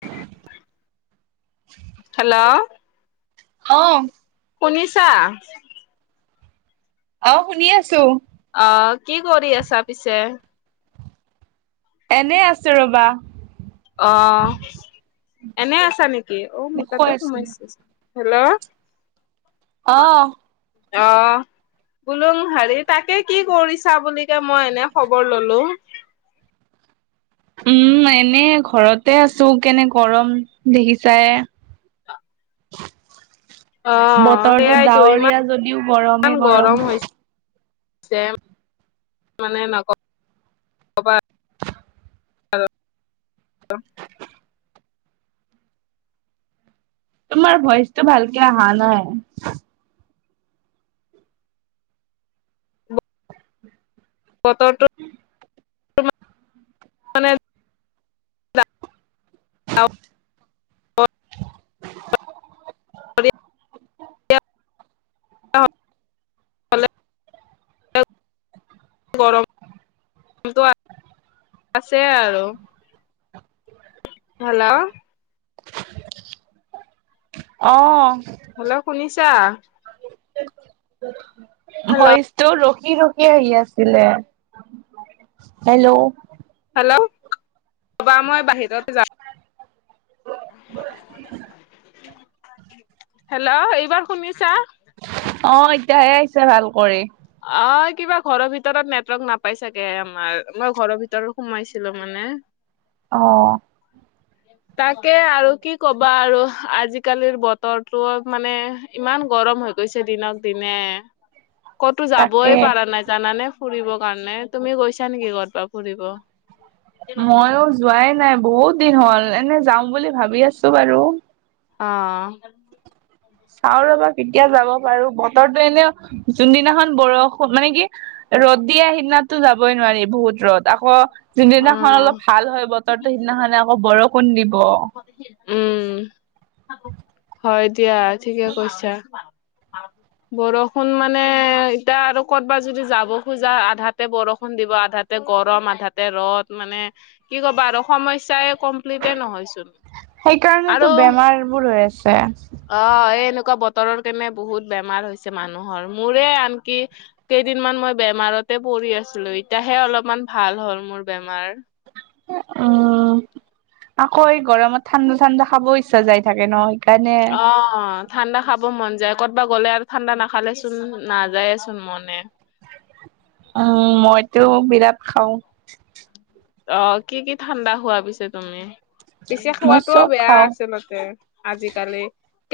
[inaudible] Hello? অ। শুনিছা? অ শুনি আছোঁ। অ, কি কৰি আছা পিছে? এনেই আছো ৰবা। অ, এনে আছা নেকি? কৈ আছো হেল্ল'? অঁ। অ। বুলু হাৰী তাকে কি কৰিছা বুলিকে মই এনে খবৰ ললোঁ। উম এনে ঘৰতে আছোঁ, কেনে গৰম দেখিছাই। [inaudible] বতৰটো সেইয়াইতো ইমান ডাৱৰীয়া যদিও গৰমে গৰম। যে মানে নকওঁ [inaudible] তোমাৰ ভইচটো ভালকে অহা নাই। বতৰটো মানে [inaudible] [unintelligible] [unintelligible] যোৱা? আছে আৰু। হেল্ল'? অ'! হেল্ল'! শুনিছা? [unintelligible] ভইচ ত' ৰখি-ৰখি আহি আছিলে। হেল্ল'? হেল্ল'! ৰ'বা মই বাহিৰত যাম। [unintelligible] হেল্ল'! এইবাৰ শুনিছা? অ'! এতিয়াহে আহিছে, ভাল কৰি। অ'! কিবা ঘৰৰ ভিতৰত নেটৱৰ্ক নাপাই চাগে, আমাৰ। মই ঘৰৰ ভিতৰত সোমাইছিলোঁ মানে। অ'! তাকে আৰু কি ক'বা আৰু আজিকালিৰ বতৰটো মানে! ইমান গৰম হৈ গৈছে! দিনক- দিনে। ক'তো তাকে যাবই পাৰা নাই জানানে! ফুৰিব কাৰণে। তুমি গৈছা নেকি ক'ৰবাত ফুৰিব? মইয়ো যোৱাই নাই বহুত দিন হ'ল। এনে যাওঁ বুলি ভাবি আছোঁ বাৰু! অ'! চাওঁ ৰ'বা কেতিয়া যাব পাৰোঁ! বতৰটো এনে, যোনদিনাখন বৰষুণ, মানে কি! ৰ'দ দিয়ে, সিদিনাতো যাবই নোৱাৰি, বহুত ৰ'দ! আকৌ, অ যোনদিনাখন অলপ ভাল হয় বতৰটো, সিদিনাখনে, আকৌ বৰষুণ দিব। উম! হয় দিয়া, ঠিকে কৈছা। অ'! বৰষুণ মানে, এতিয়া আৰু কৰ'বাত যদি যাব খোজা, আধাতে বৰষুণ দিব আধাত আধাতে গৰম! আধাতে ৰ'দ। মানে, কি ক'বা আৰু সমস্যাই কমপ্লিটে নহয়চোন। আৰু সেইকাৰণেতো বেমাৰবোৰ হৈ আছে। অ'! এই, এনেকুৱা বতৰৰ কাৰনে বহুত বেমাৰ হৈছে মানুহৰ! মোৰে আনকি, কেইদিনমান মই বেমাৰতে পৰি আছিলোঁ! এতিয়াহে, অলপমান ভাল হ'ল, মোৰ বেমাৰ। [unintelligible] অ'! আকৌ, এই গৰমত ঠাণ্ডা-ঠাণ্ডা খাবও ইচ্ছা যাই থাকে ন'! সেইকাৰণে। অ'! ঠাণ্ডা খাব মন যায়। কৰ'বাত গ'লে আৰু ঠাণ্ডা নাখালেচোন, নাযায়েচোন মনে। উম, মইতো বিৰাট খাওঁ! অ'! কি কি ঠাণ্ডা খোৱা পিছে, তুমি? পিছে, মই খোৱাতোও চব বেয়া খাও আচলতে, আজিকালি!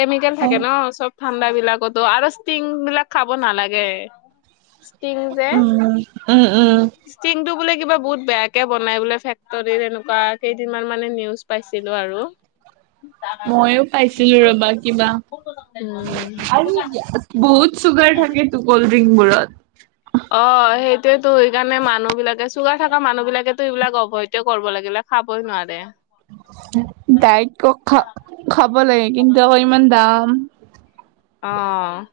কেমিকেল থাকে ন' চব ঠাণ্ডা বিলাকতো। আৰু ষ্টিং বিলাক খাব নালাগে। উম, উম, উম। ষ্টিং টো বোলে কিবা বহুত বেয়া বেয়াকে বনাই বোলে, ফেক্টৰী এনেকুৱা! কেইদিনমান মানে, নিউজ পাইছিলোঁ আৰু। মইয়ো পাইছিলোঁ ৰ'বা কিবা। উম। [unintelligible] বহুত চুগাৰ থাকেতো ক'ল্ড ড্ৰিংক বোৰত। অ' সেইটোৱেতো! সেইকাৰণে, মানুহ বিলাকে চুগাৰ থকা মানুহ বিলাকেতো, এইবিলাক, এভইডে কৰিব লাগে, সেইবিলাক। খাবই নোৱাৰে। [unintelligible] খাব লাগে। কিন্তু, আ'ক ইমান দাম! অ'!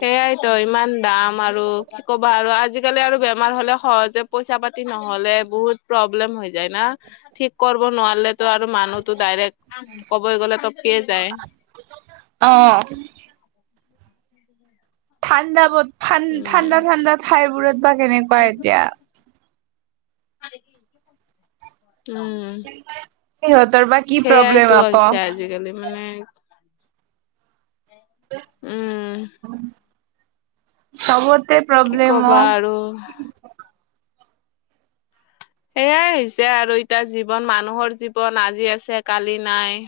সেইয়াইতো, ইমান দাম আৰু! কি ক'বা আৰু। আজিকালি আৰু বেমাৰ হ'লে সহজে পইচা পাতি নহলে বহুত প্ৰব্লেম হৈ যায় না ঠিক কৰিব নোৱাৰিল তো আৰু মানুহ, টো ডাইৰেক্ট ক'বই গ'লে তপকিয়ে যায় অঁ ঠাণ্ডা বহুত উম ঠাণ্ডা ঠাণ্ডা ঠাইবোৰত বা কেনেকুৱা এতিয়া, উম সিহঁতৰ বা, কি প্ৰব্লেম সেয়াইতো আকৌ হৈছে আজিকালি মানে, উম চবতে কি প্ৰব্লেম কবা অঁ, আৰু সেয়াই হৈছে আৰু এতিয়া জীৱন মানুহৰ জীৱন আজি আছে কালি নাই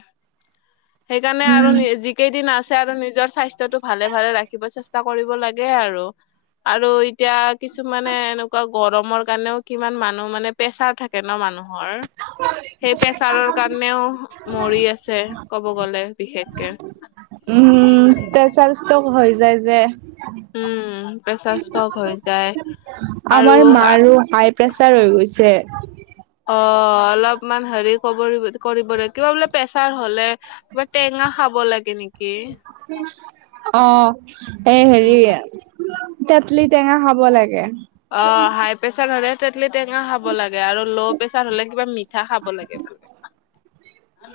সেইকাৰণে আৰু উম। যিকেইদিন আছে আৰু নিজৰ স্বাস্থ্যটো ভালে ভালে ৰাখিব চেষ্টা চিন্তা কৰিব লাগে আৰু, আৰু এতিয়া কিছুমানে এনেকুৱা গৰমৰ কাৰণেও কিমান মানুহ মানে, প্ৰেছাৰ থাকে ন মানুহৰ, সেই প্ৰেছাৰৰ কাৰণেও মৰি আছে কব গলে বিশেষকে, উ হু প্ৰেচাৰ ষ্টক হয় যায় যে উম প্ৰেচাৰ ষ্টক হৈ যায় আৰু আমাৰ মাৰ হাই, প্ৰেছাৰ হৈ গৈছে, অ অলপমান হেৰি ক কৰিব ল কিবা বোলে প্ৰেচাৰ হলে কিবা টেঙা খাব লাগে নেকি অ এই হেৰি উম তেতলি টেঙা খাব লাগে অ হাই প্ৰেচাৰ হলে তেতলি টেঙা খাব লাগে আৰু ল' প্ৰেচাৰ হলে কিবা মি মিঠা খাব লাগে বোলে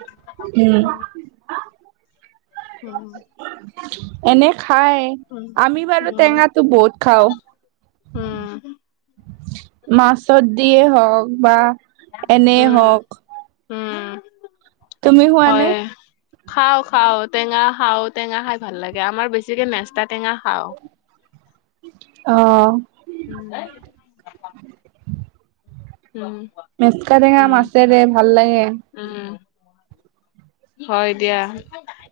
উম উম এনে খাই আমি বাৰু টেঙাটো বহুত খাওঁ উম। মাছত দিয়ে হওক বা এনে হওক উম তুমি খোৱা নে? হয় খাও খাও টেঙা খাও টেঙা খাই ভাল লাগে আমাৰ বেছিকে মেচতা টেঙা খাও, [unintelligible] অঁ [unintelligible] উম। মেচকা টেঙা মাছেৰে ভাল লাগে উম, হয় দিয়া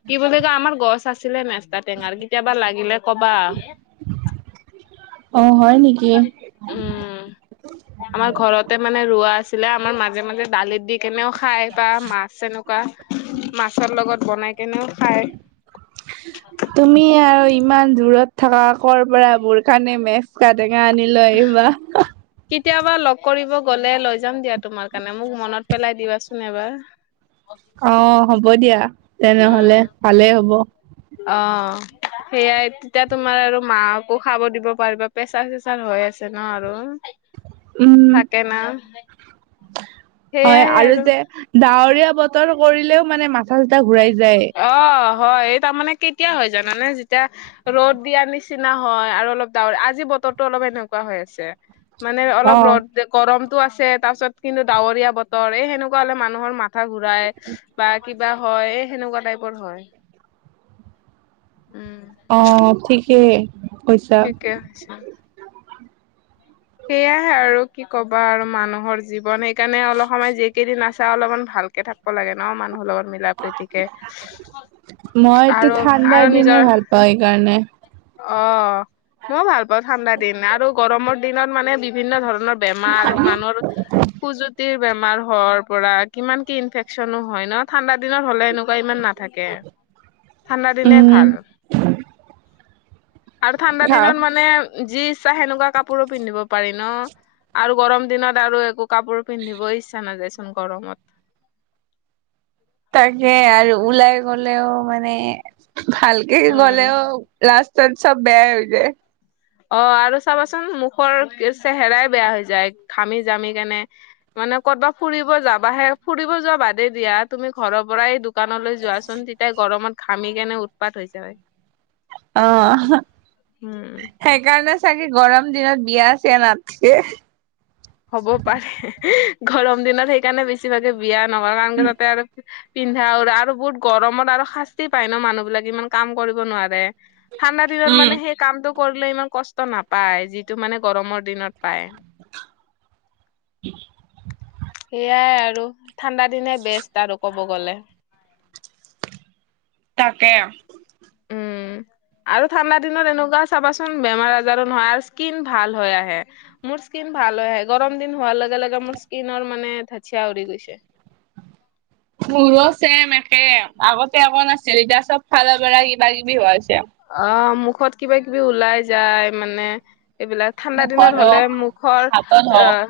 কি বুলি কয় আমাৰ গছ আছিলে নেস্তা টেঙাৰ কেতিয়াবা লাগিলে কবা অ হয় নেকি উম আমাৰ ঘৰতে মানে ৰোৱা আছিলে আমাৰ মাজে মাজে দালিত দি কেনেও খায় বা মাছ এনেকুৱা মাছৰ লগত বনাই কেনেও খায় তুমি আৰু ইমান দূৰত থাকা কৰ' পৰা মোৰ কাৰনে মে চ কাটেঙা আনি লৈ আহিবা কেতিয়াবা লগ কৰিব গ'লে লৈ যাম দিয়া তোমাৰ কাৰণে মোক মনত পেলাই দিবাচোন এবাৰ অ হ'ব দিয়া তেনেহলে উম ভালেই হ'ব। অ। সেয়াই তেতিয়া তোমাৰ আৰু মাহকো খাব দিব পাৰিবা পেচাৰ-চেচাৰ হৈ আছে ন আৰু। উম'। কে-না - হয় আৰু যে ডাৱৰীয়া বতৰ কৰিলেও মানে মাথা-চাথা ঘূৰাই যায়। অ হয় এই তাৰমানে কেতিয়া হৈ যায় মানে যেতিয়া- ৰ'দ দিয়াৰ নিচিনা হয় আৰু অলপ ডাৱৰ আজি বতৰটো অলপ এনেকুৱা হৈ আছে। মানে অলপ অ', ৰ'দ- গৰমতটো আছে তাৰ-ছত কিন্তু ডাৱৰীয়া বতৰ এই সেনেকুৱা হলে মানুহৰ মাথা ঘূৰাই বা কিবা হয়, এ সেনেকুৱা টাইপৰ হয়। উম। অ' ঠিকেই। কৈছা। ঠিকে হৈছে। সেয়াহে আৰু কি ক'বা আৰু মানুহৰ জীৱন! সেইকাৰণে অলপ সময় যি কেইদিন আছা অলমান ভাল কে থাক'ব লাগে ন মানুহৰ লগ মি- লা-প্ৰ্ৰীতিকে, আৰু আৰু নিজৰ ত সেইকাৰণে অ, মই ভাল পাওঁ ঠাণ্ডা দিন আৰু গৰমৰ দিনত মানে বিভিন্ন ধৰণৰ বেমাৰ মানুহৰ খুজুতিৰ বেমাৰ হৰ পৰা কিমান, কি ইনফেকচনো হয় ন? ঠাণ্ডা দিনত হ'লে এনেকুৱা ইমান নাথাকে। ঠাণ্ডা দিনে ভাল। উম, আৰু ঠাণ্ডা দিনত মানে- যি ইচ্ছা সেনেকুৱা কাপোৰো পিন্ধিব পাৰি ন? আৰু গৰম দিনত আৰু একো কাপোৰ পিন্ধিবই ইচ্ছা নাযায়চোন গৰমত। তাকে আৰু ওলাই গলেও মানে ভালকে উম গ'লেও লাষ্ট টত চব বেয়াই হৈ যায়। অ' আৰু চাবাচোন মুখৰ চেহেৰাই বেয়া হৈ যায় ঘামি-জামি কেনে মানে কতবা ফুৰিব যাবা হে, ফুৰিব যোৱা বাদেই দিয়া তুমি ঘ'ৰ পৰাই দোকানলৈ যোৱাচোন তেতিয়া গৰমত ঘামি কেনে উৎপাত হৈ যায়। অ' উম সেইকাৰণে চাগে গৰম দিনত বিয়া-চিয়া নাথকে। হ'ব পাৰে, গৰম দিনত সেইকাৰণে বেছিভাগে বিয়া নকৰা তাতে আৰু- পিন্ধা আৰু আৰু বহুত গৰমত আৰু শাস্তি পায় ন' মানুহ বিলাক ইমান কাম কৰিব নোৱাৰে। ঠাণ্ডা দিনত উম মানে হেই- কামটো কৰিলে ইমান কষ্ট নাপায় যিটো মানে গৰমৰ দিনত পায়। [inaudible] সেইয়াই আৰু, ঠাণ্ডা দিনে বেষ্ট আৰু ক'ব গলে। তাকে। উম' আৰু ঠাণ্ডা দিনত এনেকুৱা চাবাচোন বেমাৰ-আজাৰো নহয় আৰু স্কিন ভাল হৈ আহে। মোৰ স্কীিন ভাল হৈ আহে গৰম দিন হোৱাৰ লগে-লগে মোৰ স্কিনৰ মানে ধ'চিয়া উৰি গৈছে। মোৰো চেম একে, আগতে অকন চেনিটাইছৱ ফালৰ পৰা কিবা-কিবি হৈ আছে। অ' মুখত কিবা-কিবি ওলাই যায় মানে, এইবিলাক ঠাণ্ডা দিনত মুখত হলে হওক মুখৰ হাতত হওক আহ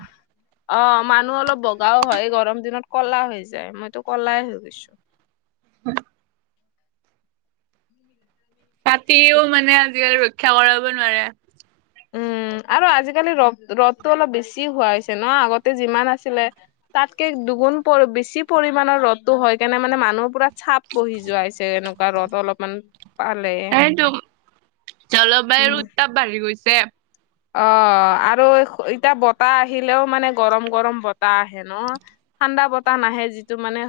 অ' মানুহ অলপ বগাও হয় গৰম দিনত ক'লা হৈ যায় মইতো কলাই হৈ গৈছো। [inaudible] তাতিও মানে আজিকাঢ়ি ৰক্ষা কৰাব নোৱাৰে। উম, আৰু আজিকালি ৰ'দ ৰ'দটো অলপ বেছি হোৱা হৈছে ন' আগতে যিমান আছিলে। তাতকে দুগুণ প বেছি পৰিমণৰ ৰ'দটো হয় কাৰণে মানে মানুহৰ পুৰা চাপ বহি যোৱাইছে, এনেকুৱা ৰ'দ অলপমান পালে। সেইটো জলবায়ুৰ উত্তাপ বাঢ়ি গৈছে। অ', আৰু এতিয়া বতাহ আহিলেও মানে গৰম গৰম বতাহ আহে ন'। ঠাণ্ডা বতাহ নাহে যিটো মানে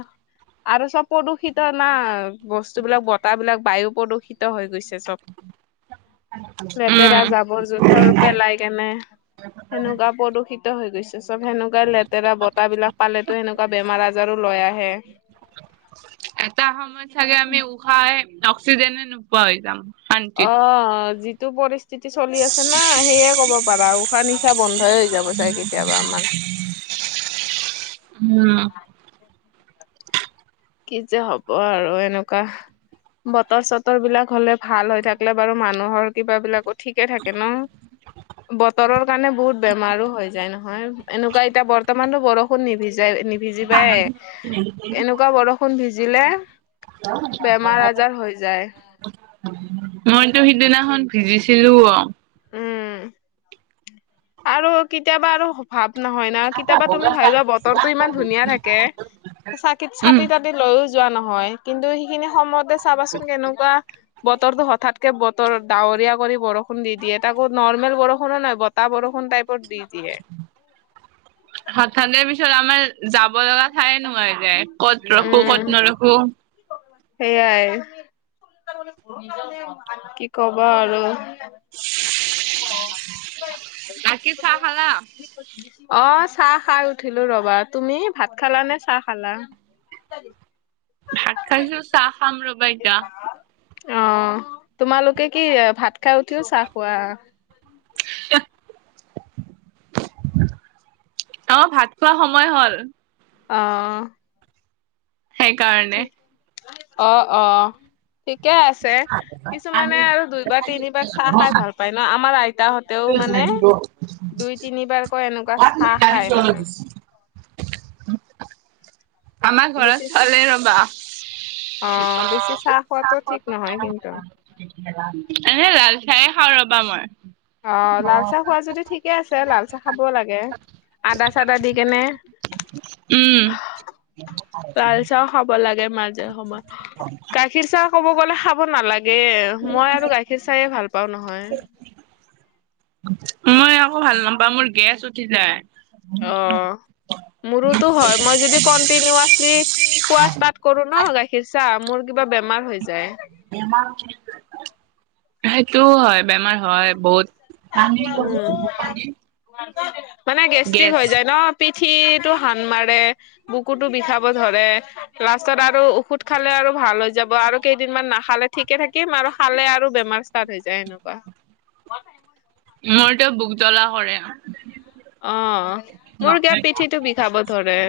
আৰু চব প্ৰদূষিত না, বস্তুবিলাক, বতাহবিলাক, বায়ু প্ৰদূষিত হৈ গৈছে চব। উম লেতেৰা জাবৰ-জোথৰ পেলাই কেনে। সেনেকুৱা প্ৰদূষিত হৈ গৈছে চব, সেনেকুৱাই লেতেৰা বতাহবিলাক পালেটো সেনেক কুৱা বেমাৰ আজাৰো লৈ আহে। এটা সময়ত চাগে আমি উশা, অক্সিজেনে নোপোৱা হৈ যাম। শান্তিত অ', অ', যিটো পৰিস্থিতি চলি আছে না সেয়ে ক'ব পাৰা। শা নিশা বন্ধই হৈ যাব চাগে কেতিয়াবা আমাৰ। উম। কি যে হ'ব আৰু এনেকুৱা বতৰ চতৰবিলাক হ'লে, ভাল হৈ থাকিলে বাৰু মানুহ নুহৰ কিবাবিলাকো ঠিকে থাকে ন' বতৰৰ কাৰণে বহুত বেমাৰো হৈ যায় নহয়, এনেকুৱা এতিয়া বৰ্তমানতো বৰষুণ নিভিজায় নি ভিজিবায়ে, এনেকুৱা বৰ ষুণ ভিজিলে, বেমাৰ আজাৰ হৈ যায়। মইতো সিদিনাখন ভিজিছিলো অ'। উম, আৰু কেতিয়াবা আৰু ভাব নহয় না, কেতিয়াবা তুমি ভাবিবা বতৰটো ইমান ধুনীয়া থাকে। চাকিত উম চাতি তাতি লৈও যোৱা নহয় কিন্তু সেইখিনি সময়তে চাবাচোন কেনেকুৱা বত বতৰটো হঠাতকে বতৰ ডাৱৰীয়া কৰি বৰষুণ দি দিয়ে। তাকো নৰ্মেল বৰষুণো নাই বতাহ বৰষুণ টাইপত দি দিয়ে। হঠাতে পিছত আমাৰ যাব লগা ঠাই নোহোৱা হৈ যায় ক'ত ৰখো, ক'ত নৰখো। সেয়াই। কি ক'বা আৰু। বাকী চাহ খালা অ'। অ', চাহ খাই উঠিলো ৰ'বা, তুমি ভাত খালা নে চাহ খালা? [inaudible] ভাত খাইছোঁ চাহ খাম ৰ'বা এতিয়া। অ', তোমালোকে কি ভাত খাই উঠিও চাহ খোৱা? [inaudible] অ', ভাত খোৱা সময় হ'ল। অ'। ঠিক সেইকাৰণে। অ', অ'। ঠিকে আছে, কিছুমানে আৰু দুইবাৰ তিনিবাৰ চাহ খাই ভাল পায় ন' আমাৰ আইতাহত তেওঁ মানে দুই তিনিবাৰকৈ এনেকুৱা চাহ খায় মানে। [inaudible] আমাৰ বেছি ঘৰত চালে ৰ'বা। অ বেছি অ', চাহ খোৱাটো ঠিক নহয় কিন্তু [unintelligible] এনে লাল চাহে খাওঁ ৰ'বা মই। অ', লালচাহ খোৱা যদি ঠিকে আছে লালচাহ খাবও লাগে। আদা চাদা দি কেনে। উম লাল চাহ খাব লাগে মাজে সময়ে কাত- গাখীৰ চাহ ক'ব গ'লে খাব নালাগে মই আৰু গাখীৰ চাহয়ে ভাল পাওঁ নহয়। মই আকৌ ভাল নাপাওঁ মোৰ গেছ উঠি যায়। অ, মোৰোতো হয় মই যদি কন্টিনুৱাচলি- খোৱা ষ্টাৰ্ট কৰো ন গাখীৰ চাহ মোৰ কিবা বেমাৰ হৈ যায়। সেইটোও হয় বেমাৰ হয় বহুত- পানী লৈ উম দিছে মোক পানী। মানে গেষ্ট্ৰিক হৈ যায় ন। পিঠিটো হান মাৰে, বুকুটো বিষাব ধৰে। লাষ্টত আৰু ঔষধ খালে আৰু ভাল হৈ যাব আৰু কেইদিনমান নাখালে ঠিকে থাকিম আৰু খালে আৰু বেমাৰ- ষ্টাত হৈ যায় হেনকুৱা। মোৰ যে বোকো জ্বলা কৰে। অঁ অ, মোৰ কিবা পিঠিটো বিষাব ধৰে।